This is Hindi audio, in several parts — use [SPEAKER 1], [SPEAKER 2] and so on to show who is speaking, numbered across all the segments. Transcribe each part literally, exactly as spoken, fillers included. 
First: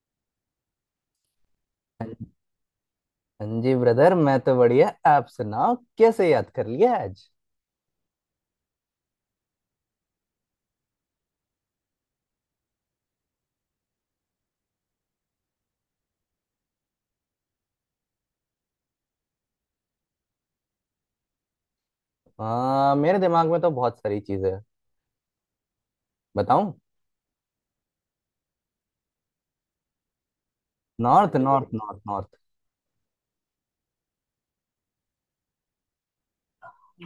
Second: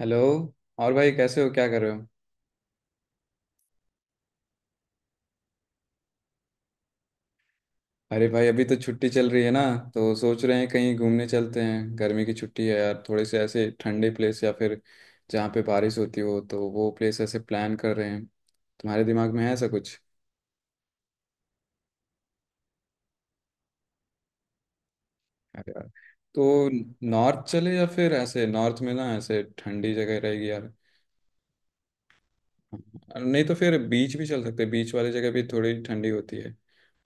[SPEAKER 1] हेलो। और भाई कैसे हो, क्या कर रहे हो?
[SPEAKER 2] हाँ जी ब्रदर, मैं तो बढ़िया। आप सुनाओ, कैसे याद कर लिया आज?
[SPEAKER 1] अरे भाई, अभी तो छुट्टी चल रही है ना। तो सोच रहे हैं कहीं घूमने चलते हैं। गर्मी की छुट्टी है यार, थोड़े से ऐसे ठंडे प्लेस या फिर जहाँ पे बारिश होती हो, तो वो प्लेस ऐसे प्लान कर रहे हैं। तुम्हारे दिमाग में है ऐसा कुछ?
[SPEAKER 2] आ, मेरे दिमाग में तो बहुत सारी चीजें हैं।
[SPEAKER 1] अरे यार, तो
[SPEAKER 2] बताऊं?
[SPEAKER 1] नॉर्थ चले या फिर ऐसे नॉर्थ में ना ऐसे ठंडी जगह रहेगी यार।
[SPEAKER 2] North north north north.
[SPEAKER 1] और नहीं तो फिर बीच भी चल सकते हैं, बीच वाली जगह भी थोड़ी ठंडी होती है।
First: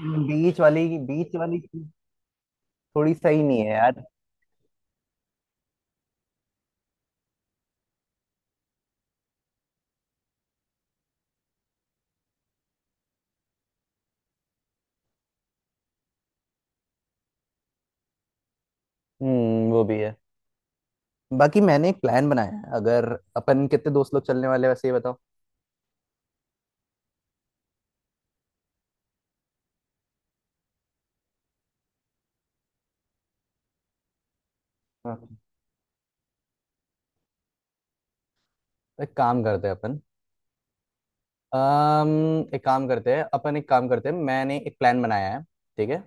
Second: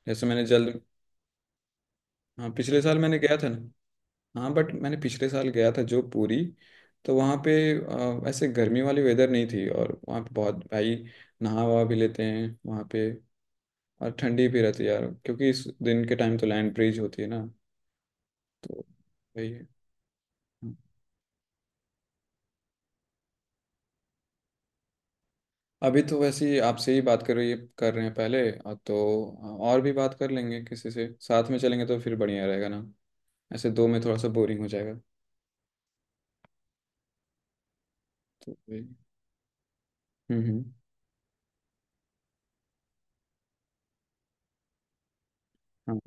[SPEAKER 1] जैसे मैंने
[SPEAKER 2] बीच
[SPEAKER 1] जल्द।
[SPEAKER 2] वाली बीच वाली चीज
[SPEAKER 1] हाँ, पिछले साल
[SPEAKER 2] थोड़ी
[SPEAKER 1] मैंने गया
[SPEAKER 2] सही
[SPEAKER 1] था
[SPEAKER 2] नहीं है
[SPEAKER 1] ना।
[SPEAKER 2] यार।
[SPEAKER 1] हाँ बट मैंने पिछले साल गया था जो पूरी। तो वहाँ पे अ, ऐसे गर्मी वाली वेदर नहीं थी, और वहाँ पे बहुत भाई नहा वहा भी लेते हैं वहाँ पे। और ठंडी भी रहती है यार, क्योंकि इस दिन के टाइम तो लैंड ब्रीज होती है ना। तो वही है।
[SPEAKER 2] हम्म, वो भी है। बाकी मैंने एक प्लान बनाया है, अगर अपन कितने दोस्त लोग चलने वाले हैं, वैसे ये बताओ।
[SPEAKER 1] अभी तो वैसे ही आपसे ही बात कर रही कर रहे हैं पहले, और तो और भी बात कर लेंगे। किसी से साथ में चलेंगे तो फिर बढ़िया रहेगा ना, ऐसे दो में थोड़ा सा बोरिंग हो जाएगा।
[SPEAKER 2] हाँ तो
[SPEAKER 1] तो वही।
[SPEAKER 2] एक काम करते हैं अपन
[SPEAKER 1] हम्म हम्म
[SPEAKER 2] अम एक काम करते हैं अपन एक काम करते हैं, मैंने एक प्लान बनाया है। ठीक है
[SPEAKER 1] हाँ।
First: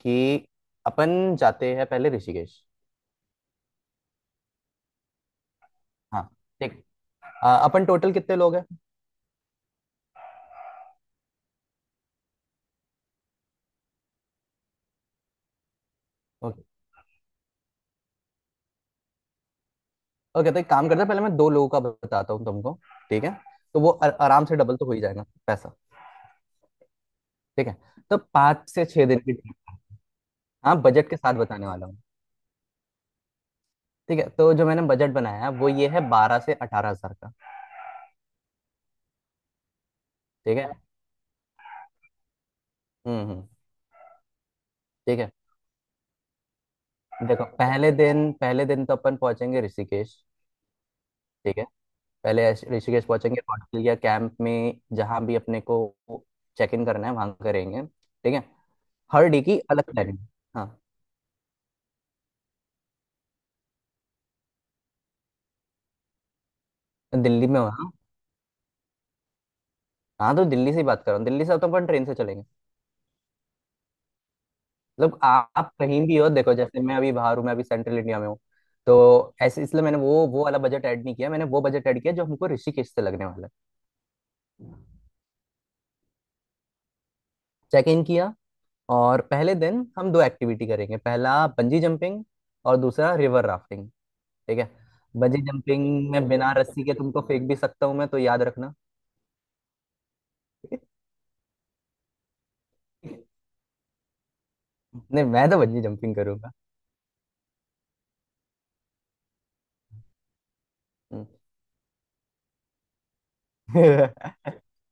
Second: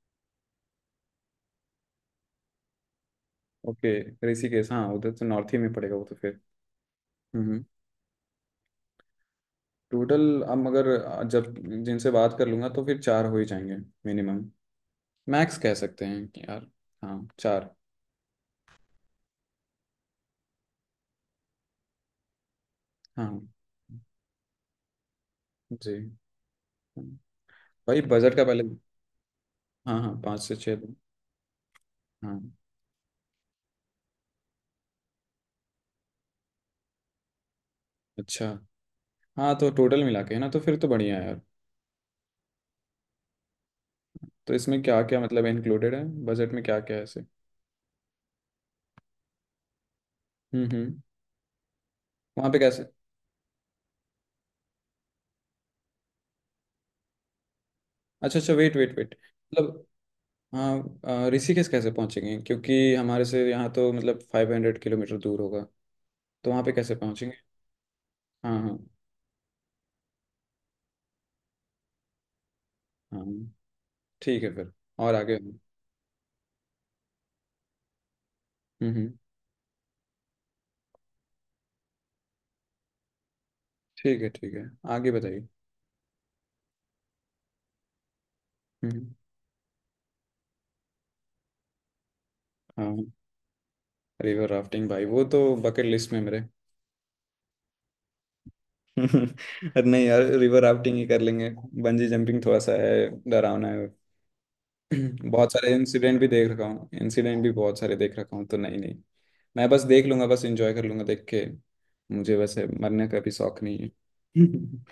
[SPEAKER 2] कि अपन जाते हैं पहले ऋषिकेश।
[SPEAKER 1] ओके। ऋषिकेश, हाँ उधर तो नॉर्थ ही में पड़ेगा वो तो
[SPEAKER 2] हाँ,
[SPEAKER 1] फिर।
[SPEAKER 2] ठीक। अ,
[SPEAKER 1] हम्म।
[SPEAKER 2] अपन टोटल कितने लोग हैं?
[SPEAKER 1] टोटल अब मगर, जब जिनसे बात कर लूंगा तो फिर चार हो ही जाएंगे मिनिमम। मैक्स कह सकते हैं कि
[SPEAKER 2] ओके।
[SPEAKER 1] यार, हाँ, चार।
[SPEAKER 2] ओके, तो एक काम करते हैं, पहले मैं दो लोगों का बताता हूँ तुमको। ठीक है
[SPEAKER 1] हाँ
[SPEAKER 2] तो वो आ- आराम से डबल तो हो ही जाएगा पैसा।
[SPEAKER 1] जी।
[SPEAKER 2] ठीक है,
[SPEAKER 1] भाई
[SPEAKER 2] तो
[SPEAKER 1] बजट का पहले।
[SPEAKER 2] पाँच से छः दिन की ट्रिप।
[SPEAKER 1] हाँ हाँ, पाँच से छः
[SPEAKER 2] हाँ,
[SPEAKER 1] दिन
[SPEAKER 2] बजट के साथ बताने वाला हूँ।
[SPEAKER 1] हाँ।
[SPEAKER 2] ठीक है, तो जो मैंने बजट बनाया है वो ये है बारह से अठारह हजार का।
[SPEAKER 1] अच्छा। हाँ तो टोटल मिला के है ना,
[SPEAKER 2] ठीक
[SPEAKER 1] तो
[SPEAKER 2] है।
[SPEAKER 1] फिर तो बढ़िया है यार।
[SPEAKER 2] हम्म हम्म।
[SPEAKER 1] तो इसमें क्या
[SPEAKER 2] ठीक
[SPEAKER 1] क्या
[SPEAKER 2] है,
[SPEAKER 1] मतलब इंक्लूडेड है बजट में, क्या क्या है ऐसे?
[SPEAKER 2] देखो, पहले दिन पहले दिन तो अपन पहुंचेंगे ऋषिकेश।
[SPEAKER 1] हम्म हम्म
[SPEAKER 2] ठीक है। पहले
[SPEAKER 1] वहाँ पे
[SPEAKER 2] ऐश-
[SPEAKER 1] कैसे?
[SPEAKER 2] ऋषिकेश पहुंचेंगे, ऑटकिलिया कैंप में। जहाँ भी अपने को चेक इन करना है वहाँ करेंगे, ठीक
[SPEAKER 1] अच्छा
[SPEAKER 2] है।
[SPEAKER 1] अच्छा, वेट वेट वेट।
[SPEAKER 2] हर डे की
[SPEAKER 1] मतलब,
[SPEAKER 2] अलग प्लानिंग। हाँ,
[SPEAKER 1] हाँ, अ, ऋषिकेश कैसे पहुँचेंगे? क्योंकि हमारे से यहाँ तो मतलब फाइव हंड्रेड किलोमीटर दूर होगा। तो वहाँ पे कैसे पहुँचेंगे?
[SPEAKER 2] दिल्ली में वहाँ।
[SPEAKER 1] हाँ हाँ।
[SPEAKER 2] हाँ, तो दिल्ली से ही बात कर रहा हूँ, दिल्ली से तो अपन ट्रेन से चलेंगे।
[SPEAKER 1] हाँ ठीक है फिर, और
[SPEAKER 2] मतलब
[SPEAKER 1] आगे।
[SPEAKER 2] आ-
[SPEAKER 1] हम्म।
[SPEAKER 2] आप कहीं भी हो, देखो जैसे मैं अभी बाहर हूँ, मैं अभी सेंट्रल इंडिया में हूँ। तो
[SPEAKER 1] हम्म,
[SPEAKER 2] ऐसे इसलिए मैंने वो वो वाला बजट ऐड नहीं किया, मैंने वो बजट ऐड किया जो हमको ऋषिकेश से लगने वाला है।
[SPEAKER 1] ठीक है ठीक है। आगे बताइए।
[SPEAKER 2] चेक इन किया,
[SPEAKER 1] हम्म।
[SPEAKER 2] और पहले दिन हम दो एक्टिविटी करेंगे, पहला बंजी जंपिंग और
[SPEAKER 1] हाँ,
[SPEAKER 2] दूसरा रिवर राफ्टिंग।
[SPEAKER 1] रिवर
[SPEAKER 2] ठीक है,
[SPEAKER 1] राफ्टिंग भाई वो
[SPEAKER 2] बंजी
[SPEAKER 1] तो बकेट
[SPEAKER 2] जंपिंग
[SPEAKER 1] लिस्ट में
[SPEAKER 2] में
[SPEAKER 1] मेरे।
[SPEAKER 2] बिना रस्सी के तुमको फेंक भी सकता हूँ मैं, तो याद रखना।
[SPEAKER 1] अरे नहीं यार, रिवर राफ्टिंग ही कर लेंगे। बंजी जंपिंग थोड़ा सा है, डरावना है।
[SPEAKER 2] नहीं, मैं
[SPEAKER 1] बहुत
[SPEAKER 2] तो
[SPEAKER 1] सारे
[SPEAKER 2] बंजी जंपिंग
[SPEAKER 1] इंसिडेंट भी देख
[SPEAKER 2] करूंगा।
[SPEAKER 1] रखा हूँ, इंसिडेंट भी बहुत सारे देख रखा हूँ, तो नहीं नहीं। मैं बस देख लूंगा, बस एंजॉय कर लूंगा देख
[SPEAKER 2] हम्म।
[SPEAKER 1] के। मुझे वैसे मरने का भी शौक नहीं है।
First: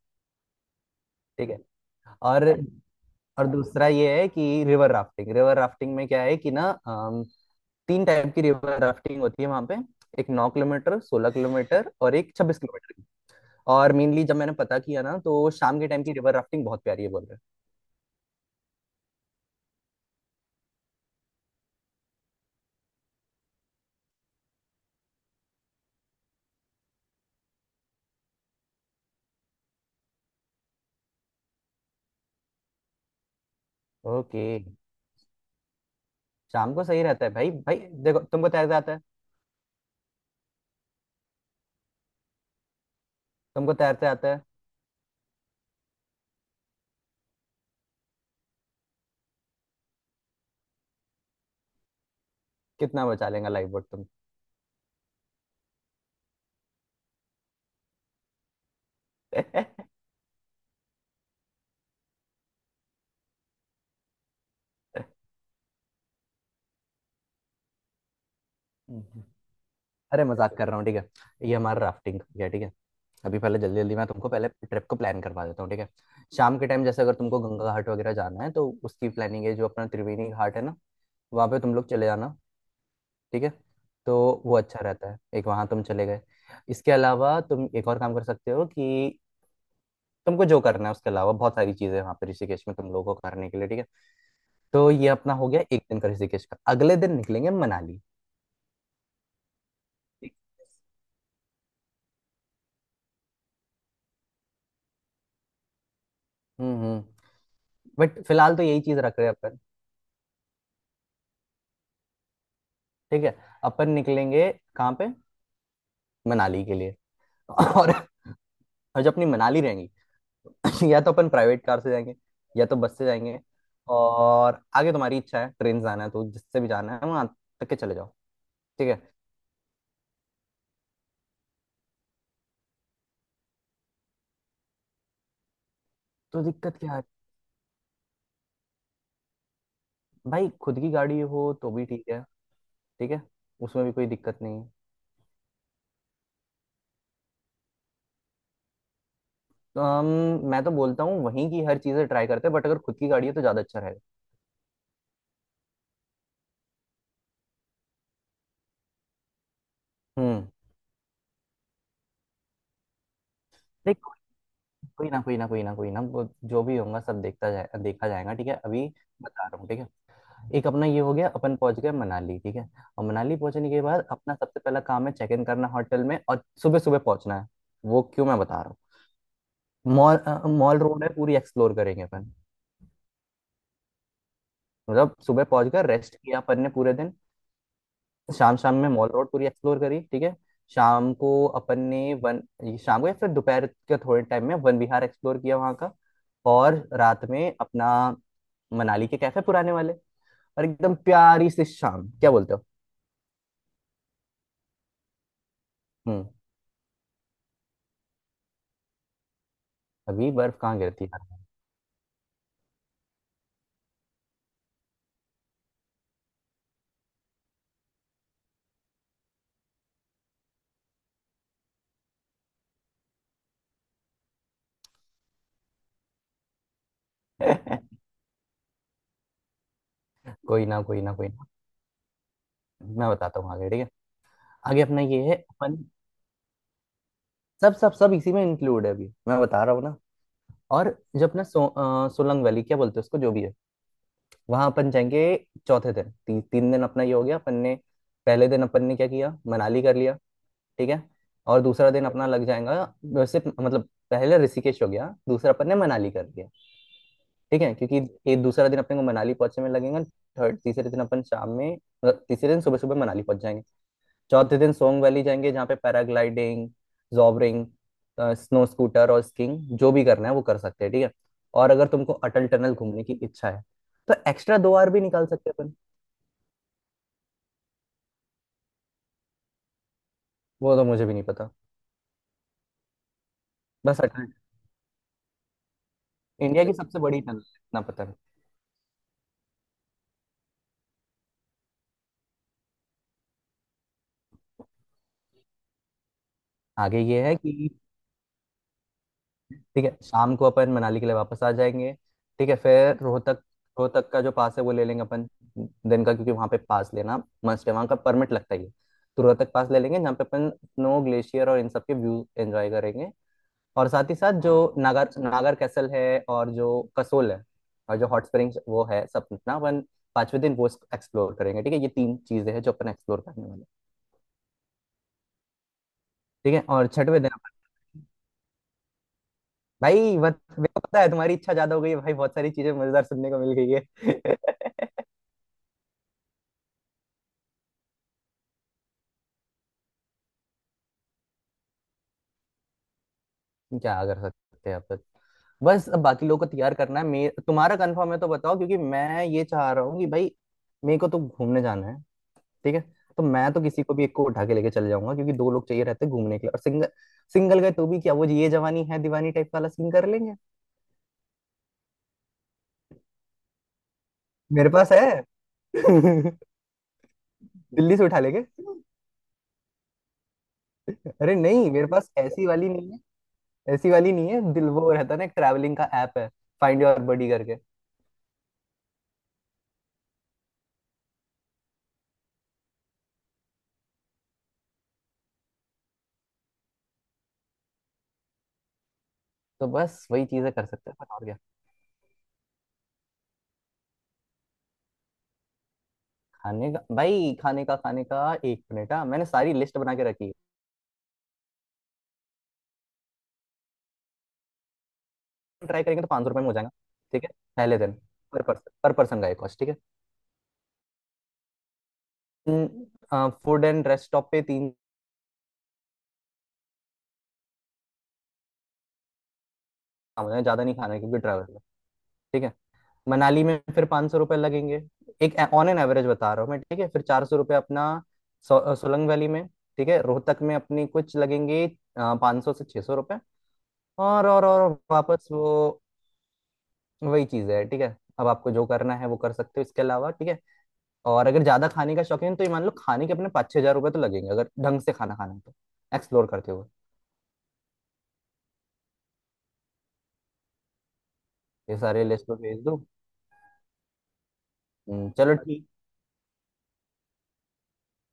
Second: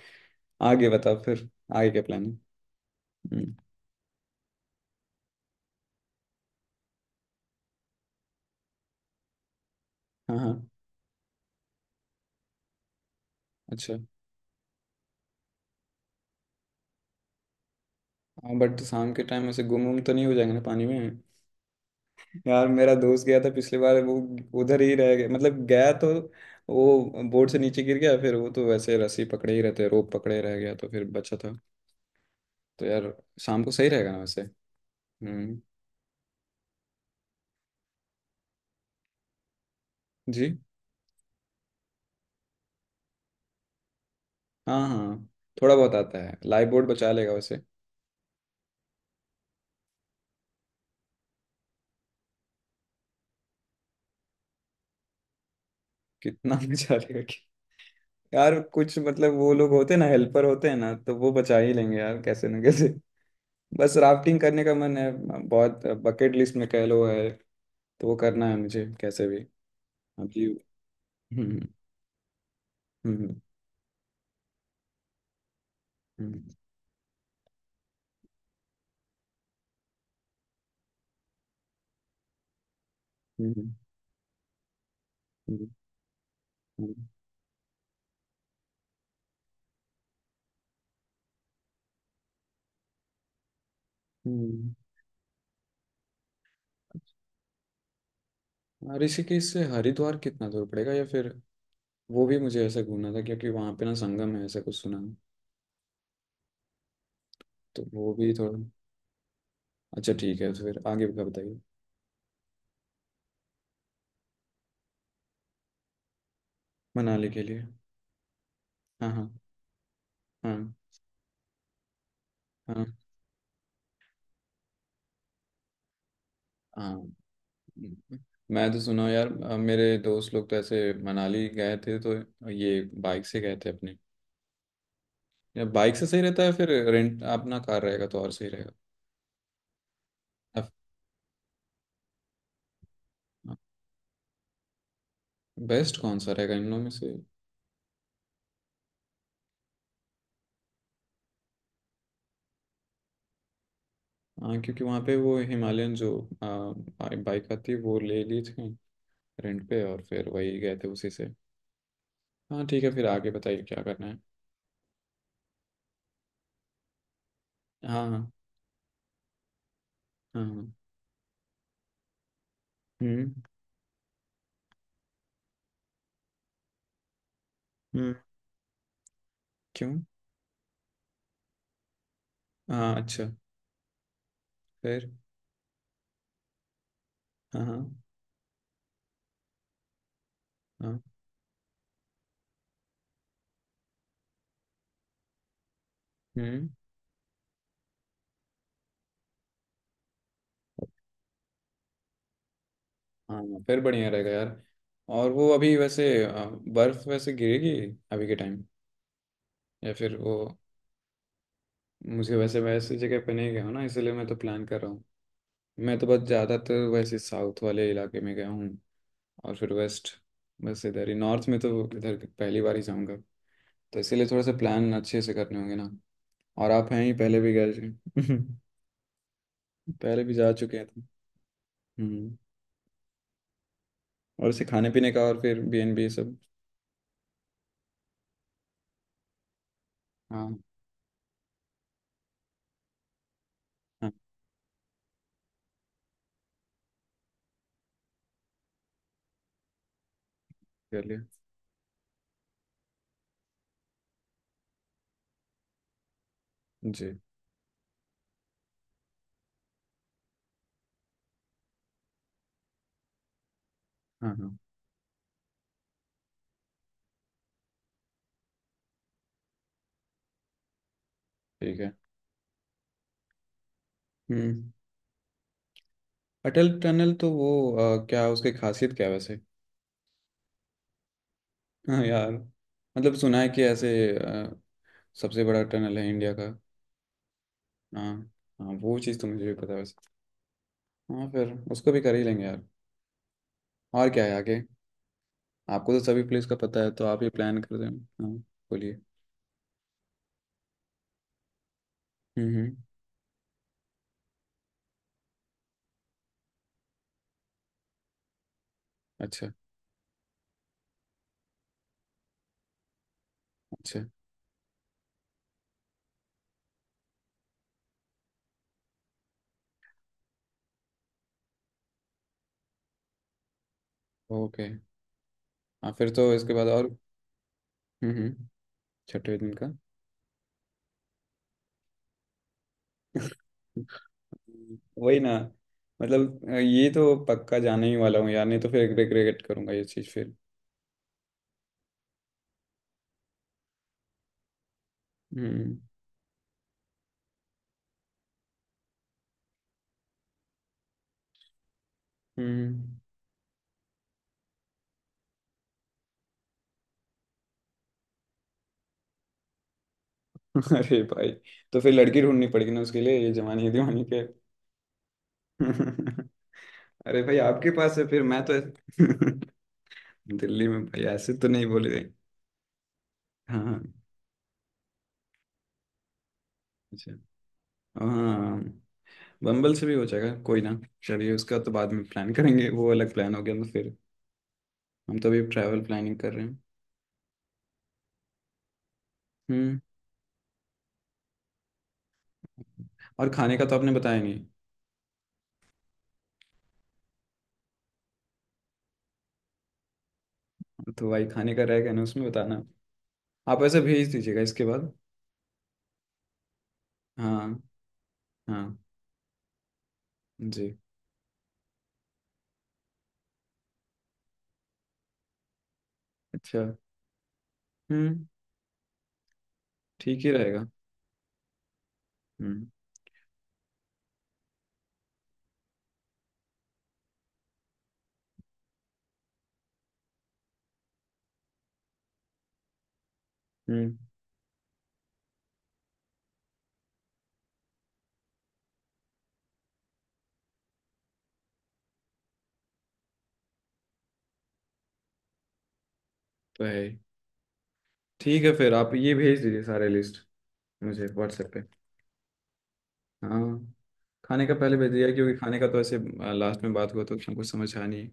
[SPEAKER 1] आगे बताओ फिर,
[SPEAKER 2] ठीक है।
[SPEAKER 1] आगे क्या प्लान है?
[SPEAKER 2] और और
[SPEAKER 1] हम्म,
[SPEAKER 2] दूसरा ये है कि रिवर राफ्टिंग रिवर राफ्टिंग में क्या है कि ना, अम, तीन टाइप की रिवर राफ्टिंग होती है वहां पे। एक
[SPEAKER 1] हाँ
[SPEAKER 2] नौ
[SPEAKER 1] हाँ,
[SPEAKER 2] किलोमीटर सोलह किलोमीटर और एक छब्बीस किलोमीटर की। और
[SPEAKER 1] अच्छा।
[SPEAKER 2] मेनली जब मैंने पता किया ना, तो शाम के टाइम की रिवर राफ्टिंग बहुत प्यारी है बोल रहे
[SPEAKER 1] हाँ बट शाम के टाइम ऐसे गुम गुम तो नहीं हो जाएंगे ना पानी में? यार मेरा दोस्त गया था पिछली बार, वो उधर ही रह गया मतलब। गया तो वो बोर्ड से नीचे गिर गया, फिर वो तो वैसे रस्सी पकड़े ही रहते, रोप पकड़े रह गया तो फिर बचा था। तो यार शाम को सही
[SPEAKER 2] हैं।
[SPEAKER 1] रहेगा ना वैसे।
[SPEAKER 2] ओके,
[SPEAKER 1] हम्म।
[SPEAKER 2] शाम को सही रहता है भाई भाई। देखो, तुमको तैरते आता है?
[SPEAKER 1] जी।
[SPEAKER 2] तुमको तैरते आता है?
[SPEAKER 1] हाँ हाँ, थोड़ा बहुत आता है, लाइफ बोर्ड बचा लेगा वैसे।
[SPEAKER 2] कितना बचा लेगा लाइफ बोट?
[SPEAKER 1] कितना बचा लेगा कि, यार कुछ मतलब वो लोग होते हैं ना, हेल्पर होते हैं ना, तो वो बचा ही लेंगे यार कैसे ना कैसे। बस राफ्टिंग करने का मन है, बहुत बकेट लिस्ट में कह लो है। तो वो करना है मुझे
[SPEAKER 2] तुम
[SPEAKER 1] कैसे भी।
[SPEAKER 2] अरे
[SPEAKER 1] अभी।
[SPEAKER 2] मजाक कर रहा हूँ, ठीक है। ये
[SPEAKER 1] हम्म।
[SPEAKER 2] हमारा राफ्टिंग है, ठीक है। अभी
[SPEAKER 1] हम्म
[SPEAKER 2] पहले जल्दी जल्दी मैं तुमको पहले ट्रिप को प्लान करवा देता हूँ, ठीक है।
[SPEAKER 1] हम्म,
[SPEAKER 2] शाम के टाइम जैसे अगर तुमको गंगा घाट वगैरह जाना है, तो उसकी प्लानिंग है, जो अपना त्रिवेणी घाट है ना, वहाँ पे तुम लोग चले जाना, ठीक है।
[SPEAKER 1] हम्म, हम्म,
[SPEAKER 2] तो वो अच्छा रहता है, एक वहाँ
[SPEAKER 1] हम्म,
[SPEAKER 2] तुम चले गए। इसके
[SPEAKER 1] हम्म।
[SPEAKER 2] अलावा तुम एक और काम कर सकते हो कि तुमको जो करना है उसके अलावा बहुत सारी चीजें हैं वहाँ पे ऋषिकेश में तुम लोगों को करने के लिए, ठीक है।
[SPEAKER 1] हम्म,
[SPEAKER 2] तो ये अपना हो गया एक दिन का ऋषिकेश का, अगले दिन निकलेंगे मनाली।
[SPEAKER 1] हम्म। ऋषिकेश से हरिद्वार
[SPEAKER 2] ठीक?
[SPEAKER 1] कितना दूर पड़ेगा, या फिर वो भी मुझे ऐसा घूमना था, क्योंकि वहाँ पे ना संगम है ऐसा कुछ सुना है।
[SPEAKER 2] हम्म हम्म,
[SPEAKER 1] तो वो
[SPEAKER 2] बट
[SPEAKER 1] भी
[SPEAKER 2] फिलहाल
[SPEAKER 1] थोड़ा।
[SPEAKER 2] तो यही चीज रख रहे हैं अपन।
[SPEAKER 1] अच्छा ठीक है, तो फिर आगे का बताइए।
[SPEAKER 2] ठीक है, अपन निकलेंगे कहाँ पे? मनाली के लिए।
[SPEAKER 1] मनाली के लिए।
[SPEAKER 2] और, और
[SPEAKER 1] हाँ
[SPEAKER 2] जब अपनी
[SPEAKER 1] हाँ।
[SPEAKER 2] मनाली रहेंगी।
[SPEAKER 1] हाँ।
[SPEAKER 2] या तो अपन प्राइवेट कार से जाएंगे, या तो बस
[SPEAKER 1] हाँ
[SPEAKER 2] से जाएंगे। और आगे तुम्हारी इच्छा है ट्रेन से जाना है तो जिससे भी
[SPEAKER 1] हाँ।
[SPEAKER 2] जाना है वहां तक के चले जाओ।
[SPEAKER 1] हम्म। मैं तो
[SPEAKER 2] ठीक है,
[SPEAKER 1] सुना हूँ यार, अ, मेरे दोस्त लोग तो ऐसे मनाली गए थे, तो ये बाइक से गए थे अपने। या बाइक से सही रहता
[SPEAKER 2] तो
[SPEAKER 1] है, फिर
[SPEAKER 2] दिक्कत क्या है?
[SPEAKER 1] रेंट अपना कार रहेगा तो और सही रहेगा।
[SPEAKER 2] भाई खुद की गाड़ी हो तो भी ठीक है, ठीक है। उसमें भी कोई दिक्कत नहीं है।
[SPEAKER 1] बेस्ट कौन सा रहेगा इन लोगों में से?
[SPEAKER 2] तो हम, मैं तो बोलता हूँ वहीं की हर चीजें ट्राई करते हैं, बट अगर खुद की गाड़ी है तो ज्यादा अच्छा रहेगा।
[SPEAKER 1] हाँ, क्योंकि वहाँ पे वो हिमालयन जो बाइक आती है वो ले ली थी रेंट पे, और फिर वही गए थे उसी से। हाँ ठीक है, फिर आगे बताइए क्या
[SPEAKER 2] हम्म,
[SPEAKER 1] करना है।
[SPEAKER 2] कोई ना कोई ना कोई ना कोई ना, वो जो भी होगा सब देखता जाए,
[SPEAKER 1] हाँ
[SPEAKER 2] देखा
[SPEAKER 1] हाँ।
[SPEAKER 2] जाएगा ठीक है। अभी बता रहा हूँ, ठीक है।
[SPEAKER 1] हाँ
[SPEAKER 2] एक
[SPEAKER 1] हाँ।
[SPEAKER 2] अपना ये हो गया, अपन पहुंच गए मनाली, ठीक है। और
[SPEAKER 1] हम्म
[SPEAKER 2] मनाली पहुंचने के बाद अपना सबसे पहला काम है चेक इन करना होटल में, और सुबह सुबह पहुंचना है। वो
[SPEAKER 1] हम्म
[SPEAKER 2] क्यों, मैं बता रहा हूँ।
[SPEAKER 1] क्यों?
[SPEAKER 2] मॉल अ, मॉल रोड है, पूरी एक्सप्लोर करेंगे अपन।
[SPEAKER 1] हाँ, अच्छा, फिर?
[SPEAKER 2] मतलब सुबह पहुंच कर रेस्ट किया अपन ने पूरे दिन।
[SPEAKER 1] हाँ हाँ।
[SPEAKER 2] शाम शाम में मॉल रोड पूरी एक्सप्लोर करी, ठीक है।
[SPEAKER 1] हाँ।
[SPEAKER 2] शाम को अपन ने वन, ये शाम को या फिर दोपहर के थोड़े टाइम में वन विहार एक्सप्लोर किया वहाँ का।
[SPEAKER 1] हम्म।
[SPEAKER 2] और रात में अपना मनाली के कैफे पुराने वाले, और एकदम प्यारी सी शाम, क्या बोलते हो?
[SPEAKER 1] हाँ हाँ, फिर बढ़िया रहेगा यार। और वो अभी वैसे
[SPEAKER 2] हम्म,
[SPEAKER 1] अ, बर्फ वैसे गिरेगी अभी के टाइम, या फिर
[SPEAKER 2] अभी
[SPEAKER 1] वो?
[SPEAKER 2] बर्फ कहाँ गिरती है
[SPEAKER 1] मुझे वैसे वैसे जगह पे नहीं गया हूँ ना, इसलिए मैं तो प्लान कर रहा। मैं तो बस ज़्यादातर वैसे साउथ वाले इलाके में गया हूँ, और फिर वेस्ट। बस इधर ही नॉर्थ में तो इधर पहली बार ही जाऊँगा। तो इसीलिए थोड़ा सा प्लान अच्छे से करने होंगे ना। और आप हैं ही, पहले भी गए
[SPEAKER 2] यार?
[SPEAKER 1] थे। पहले भी जा
[SPEAKER 2] कोई
[SPEAKER 1] चुके
[SPEAKER 2] ना
[SPEAKER 1] हैं तो।
[SPEAKER 2] कोई ना कोई ना,
[SPEAKER 1] हम्म।
[SPEAKER 2] मैं बताता हूँ आगे, ठीक है।
[SPEAKER 1] और इसे
[SPEAKER 2] आगे
[SPEAKER 1] खाने
[SPEAKER 2] अपना
[SPEAKER 1] पीने का,
[SPEAKER 2] ये है
[SPEAKER 1] और फिर
[SPEAKER 2] अपन,
[SPEAKER 1] बी एन बी सब।
[SPEAKER 2] सब सब सब इसी में इंक्लूड है, अभी मैं बता रहा हूँ ना।
[SPEAKER 1] हाँ।
[SPEAKER 2] और जो अपना सो, अ, सोलंग वैली क्या बोलते हैं उसको, जो भी है,
[SPEAKER 1] हाँ,
[SPEAKER 2] वहां अपन जाएंगे चौथे दिन। ती, तीन दिन अपना ये हो गया, अपन ने पहले दिन अपन ने क्या किया, मनाली कर लिया। ठीक है,
[SPEAKER 1] कर लिया।
[SPEAKER 2] और दूसरा दिन अपना लग जाएगा। वैसे मतलब पहले ऋषिकेश हो गया, दूसरा अपन ने मनाली कर दिया,
[SPEAKER 1] जी।
[SPEAKER 2] ठीक है। क्योंकि ये दूसरा दिन अपने को मनाली पहुंचने में लगेगा। थर्ड, तीसरे दिन अपन शाम में, मतलब तीसरे दिन सुबह सुबह मनाली पहुंच जाएंगे।
[SPEAKER 1] हाँ हाँ
[SPEAKER 2] चौथे दिन सोंग वैली जाएंगे, जहाँ पे पैराग्लाइडिंग, जॉबरिंग, स्नो स्कूटर और स्कीइंग, जो भी करना है वो कर सकते हैं, ठीक है। और
[SPEAKER 1] ठीक
[SPEAKER 2] अगर
[SPEAKER 1] है।
[SPEAKER 2] तुमको अटल टनल घूमने की इच्छा है, तो एक्स्ट्रा
[SPEAKER 1] हम्म।
[SPEAKER 2] दो आवर भी निकाल सकते हैं अपन।
[SPEAKER 1] अटल टनल तो वो, अ, क्या उसकी खासियत क्या है वैसे?
[SPEAKER 2] वो तो मुझे भी नहीं पता,
[SPEAKER 1] हाँ यार मतलब सुना है कि ऐसे,
[SPEAKER 2] बस अटल,
[SPEAKER 1] अ, सबसे बड़ा टनल है इंडिया का।
[SPEAKER 2] इंडिया की सबसे बड़ी टनल है, इतना पता
[SPEAKER 1] हाँ।
[SPEAKER 2] है।
[SPEAKER 1] हाँ वो चीज़ तो मुझे भी पता है वैसे। हाँ, फिर उसको भी कर ही लेंगे यार। और क्या है आगे? आपको तो सभी प्लेस का पता है,
[SPEAKER 2] आगे
[SPEAKER 1] तो आप
[SPEAKER 2] ये
[SPEAKER 1] ही
[SPEAKER 2] है
[SPEAKER 1] प्लान
[SPEAKER 2] कि,
[SPEAKER 1] कर दें। हाँ, बोलिए।
[SPEAKER 2] ठीक है, शाम को अपन मनाली के लिए वापस आ जाएंगे। ठीक
[SPEAKER 1] हम्म
[SPEAKER 2] है,
[SPEAKER 1] हम्म
[SPEAKER 2] फिर रोहतक, रोहतक का जो पास है वो ले लेंगे अपन, दिन का। क्योंकि वहाँ पे पास लेना मस्ट है, वहाँ का परमिट लगता ही है। तो
[SPEAKER 1] अच्छा
[SPEAKER 2] रोहतक पास ले लेंगे, जहाँ पे अपन स्नो ग्लेशियर और इन सब के व्यू एंजॉय करेंगे। और
[SPEAKER 1] अच्छा।
[SPEAKER 2] साथ ही साथ जो नागर नागर कैसल है, और जो कसोल है, और जो हॉट स्प्रिंग्स वो है, सब अपना अपन पांचवें दिन वो एक्सप्लोर करेंगे, ठीक है। ये तीन चीजें हैं जो अपन एक्सप्लोर करने वाले हैं।
[SPEAKER 1] ओके। हाँ फिर, तो इसके
[SPEAKER 2] ठीक है,
[SPEAKER 1] बाद
[SPEAKER 2] और
[SPEAKER 1] और?
[SPEAKER 2] छठवें दिन अपन,
[SPEAKER 1] हम्म हम्म छठे दिन का?
[SPEAKER 2] भाई बत, मेरे को पता है तुम्हारी इच्छा ज्यादा हो गई है भाई, बहुत सारी चीजें मजेदार सुनने को मिल गई है।
[SPEAKER 1] वही ना, मतलब ये तो पक्का जाने ही वाला हूँ यार, नहीं तो फिर रिग्रेट करूंगा ये चीज़ फिर।
[SPEAKER 2] क्या कर सकते हैं अपन।
[SPEAKER 1] हम्म।
[SPEAKER 2] बस अब बाकी लोगों को तैयार करना है, मे तुम्हारा कंफर्म है तो बताओ, क्योंकि मैं ये चाह रहा हूँ कि भाई मेरे को तो घूमने जाना है, ठीक है।
[SPEAKER 1] हम्म।
[SPEAKER 2] तो मैं तो किसी को भी एक को उठा के लेके चले जाऊंगा, क्योंकि दो लोग चाहिए रहते हैं घूमने के लिए। और सिंगल सिंगल गए तो भी क्या, वो ये जवानी है दीवानी टाइप वाला सीन कर लेंगे।
[SPEAKER 1] अरे भाई, तो फिर लड़की ढूंढनी पड़ेगी ना उसके लिए, ये जवानी दीवानी के।
[SPEAKER 2] मेरे पास है।
[SPEAKER 1] अरे भाई आपके
[SPEAKER 2] दिल्ली
[SPEAKER 1] पास
[SPEAKER 2] से
[SPEAKER 1] है,
[SPEAKER 2] उठा
[SPEAKER 1] फिर मैं
[SPEAKER 2] लेंगे।
[SPEAKER 1] तो दिल्ली में भाई ऐसे
[SPEAKER 2] अरे
[SPEAKER 1] तो नहीं
[SPEAKER 2] नहीं, मेरे
[SPEAKER 1] बोली रही।
[SPEAKER 2] पास ऐसी वाली नहीं,
[SPEAKER 1] हाँ।
[SPEAKER 2] ऐसी वाली नहीं है। दिल वो रहता है ना, एक ट्रैवलिंग का ऐप है फाइंड योर
[SPEAKER 1] अच्छा।
[SPEAKER 2] बडी करके।
[SPEAKER 1] हाँ, बम्बल से भी हो जाएगा कोई ना। चलिए उसका तो बाद में प्लान करेंगे, वो अलग प्लान हो गया तो फिर। हम तो अभी ट्रैवल प्लानिंग कर रहे हैं।
[SPEAKER 2] तो
[SPEAKER 1] हम्म।
[SPEAKER 2] बस वही चीजें कर सकते हैं पर, और क्या?
[SPEAKER 1] और खाने का तो आपने बताया नहीं।
[SPEAKER 2] खाने का, भाई खाने का, खाने का एक मिनट, हाँ मैंने सारी लिस्ट बना के रखी है।
[SPEAKER 1] तो भाई खाने का रहेगा ना, उसमें बताना। आप ऐसे भेज दीजिएगा इसके बाद।
[SPEAKER 2] ट्राई करेंगे तो पाँच सौ रुपये में हो जाएगा, ठीक है,
[SPEAKER 1] हाँ।
[SPEAKER 2] पहले दिन। पर
[SPEAKER 1] हाँ
[SPEAKER 2] पर्सन, पर पर्सन का ये कॉस्ट, ठीक
[SPEAKER 1] जी।
[SPEAKER 2] है, फूड एंड रेस्ट स्टॉप पे तीन
[SPEAKER 1] अच्छा। हम्म, ठीक
[SPEAKER 2] काम
[SPEAKER 1] ही
[SPEAKER 2] हो जाए, ज़्यादा
[SPEAKER 1] रहेगा।
[SPEAKER 2] नहीं खाना है क्योंकि ट्रैवल, ठीक है।
[SPEAKER 1] हम्म
[SPEAKER 2] मनाली में फिर पाँच सौ रुपये लगेंगे, एक ऑन एन एवरेज बता रहा हूँ मैं, ठीक है। फिर चार सौ रुपये अपना सो, अ, सोलंग वैली में, ठीक है। रोहतक में अपनी कुछ लगेंगे, पाँच सौ से छः सौ रुपये।
[SPEAKER 1] हम्म
[SPEAKER 2] और और और वापस वो, वही चीज़ है, ठीक है। अब आपको जो करना है वो कर सकते हो इसके अलावा, ठीक है। और अगर ज़्यादा खाने का शौकीन, तो ये मान लो खाने के अपने पाँच छः हज़ार रुपये तो लगेंगे, अगर ढंग से खाना खाना है तो, एक्सप्लोर करते
[SPEAKER 1] तो
[SPEAKER 2] हुए।
[SPEAKER 1] है ही। ठीक है फिर, आप ये भेज दीजिए सारे लिस्ट मुझे व्हाट्सएप पे।
[SPEAKER 2] ये सारे लिस्ट पे भेज दो।
[SPEAKER 1] हाँ, खाने का पहले भेज दिया,
[SPEAKER 2] हम्म,
[SPEAKER 1] क्योंकि
[SPEAKER 2] चलो
[SPEAKER 1] खाने का
[SPEAKER 2] ठीक।
[SPEAKER 1] तो ऐसे लास्ट में बात हुआ तो उसमें कुछ समझ आ नहीं है,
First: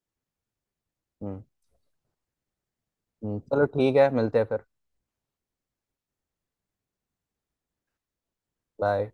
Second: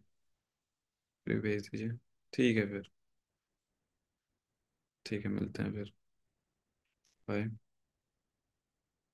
[SPEAKER 1] फिर
[SPEAKER 2] हम्म
[SPEAKER 1] भेज दीजिए। ठीक है फिर।
[SPEAKER 2] हम्म, चलो ठीक है, मिलते हैं फिर।
[SPEAKER 1] ठीक है, मिलते हैं फिर। बाय।
[SPEAKER 2] बाय।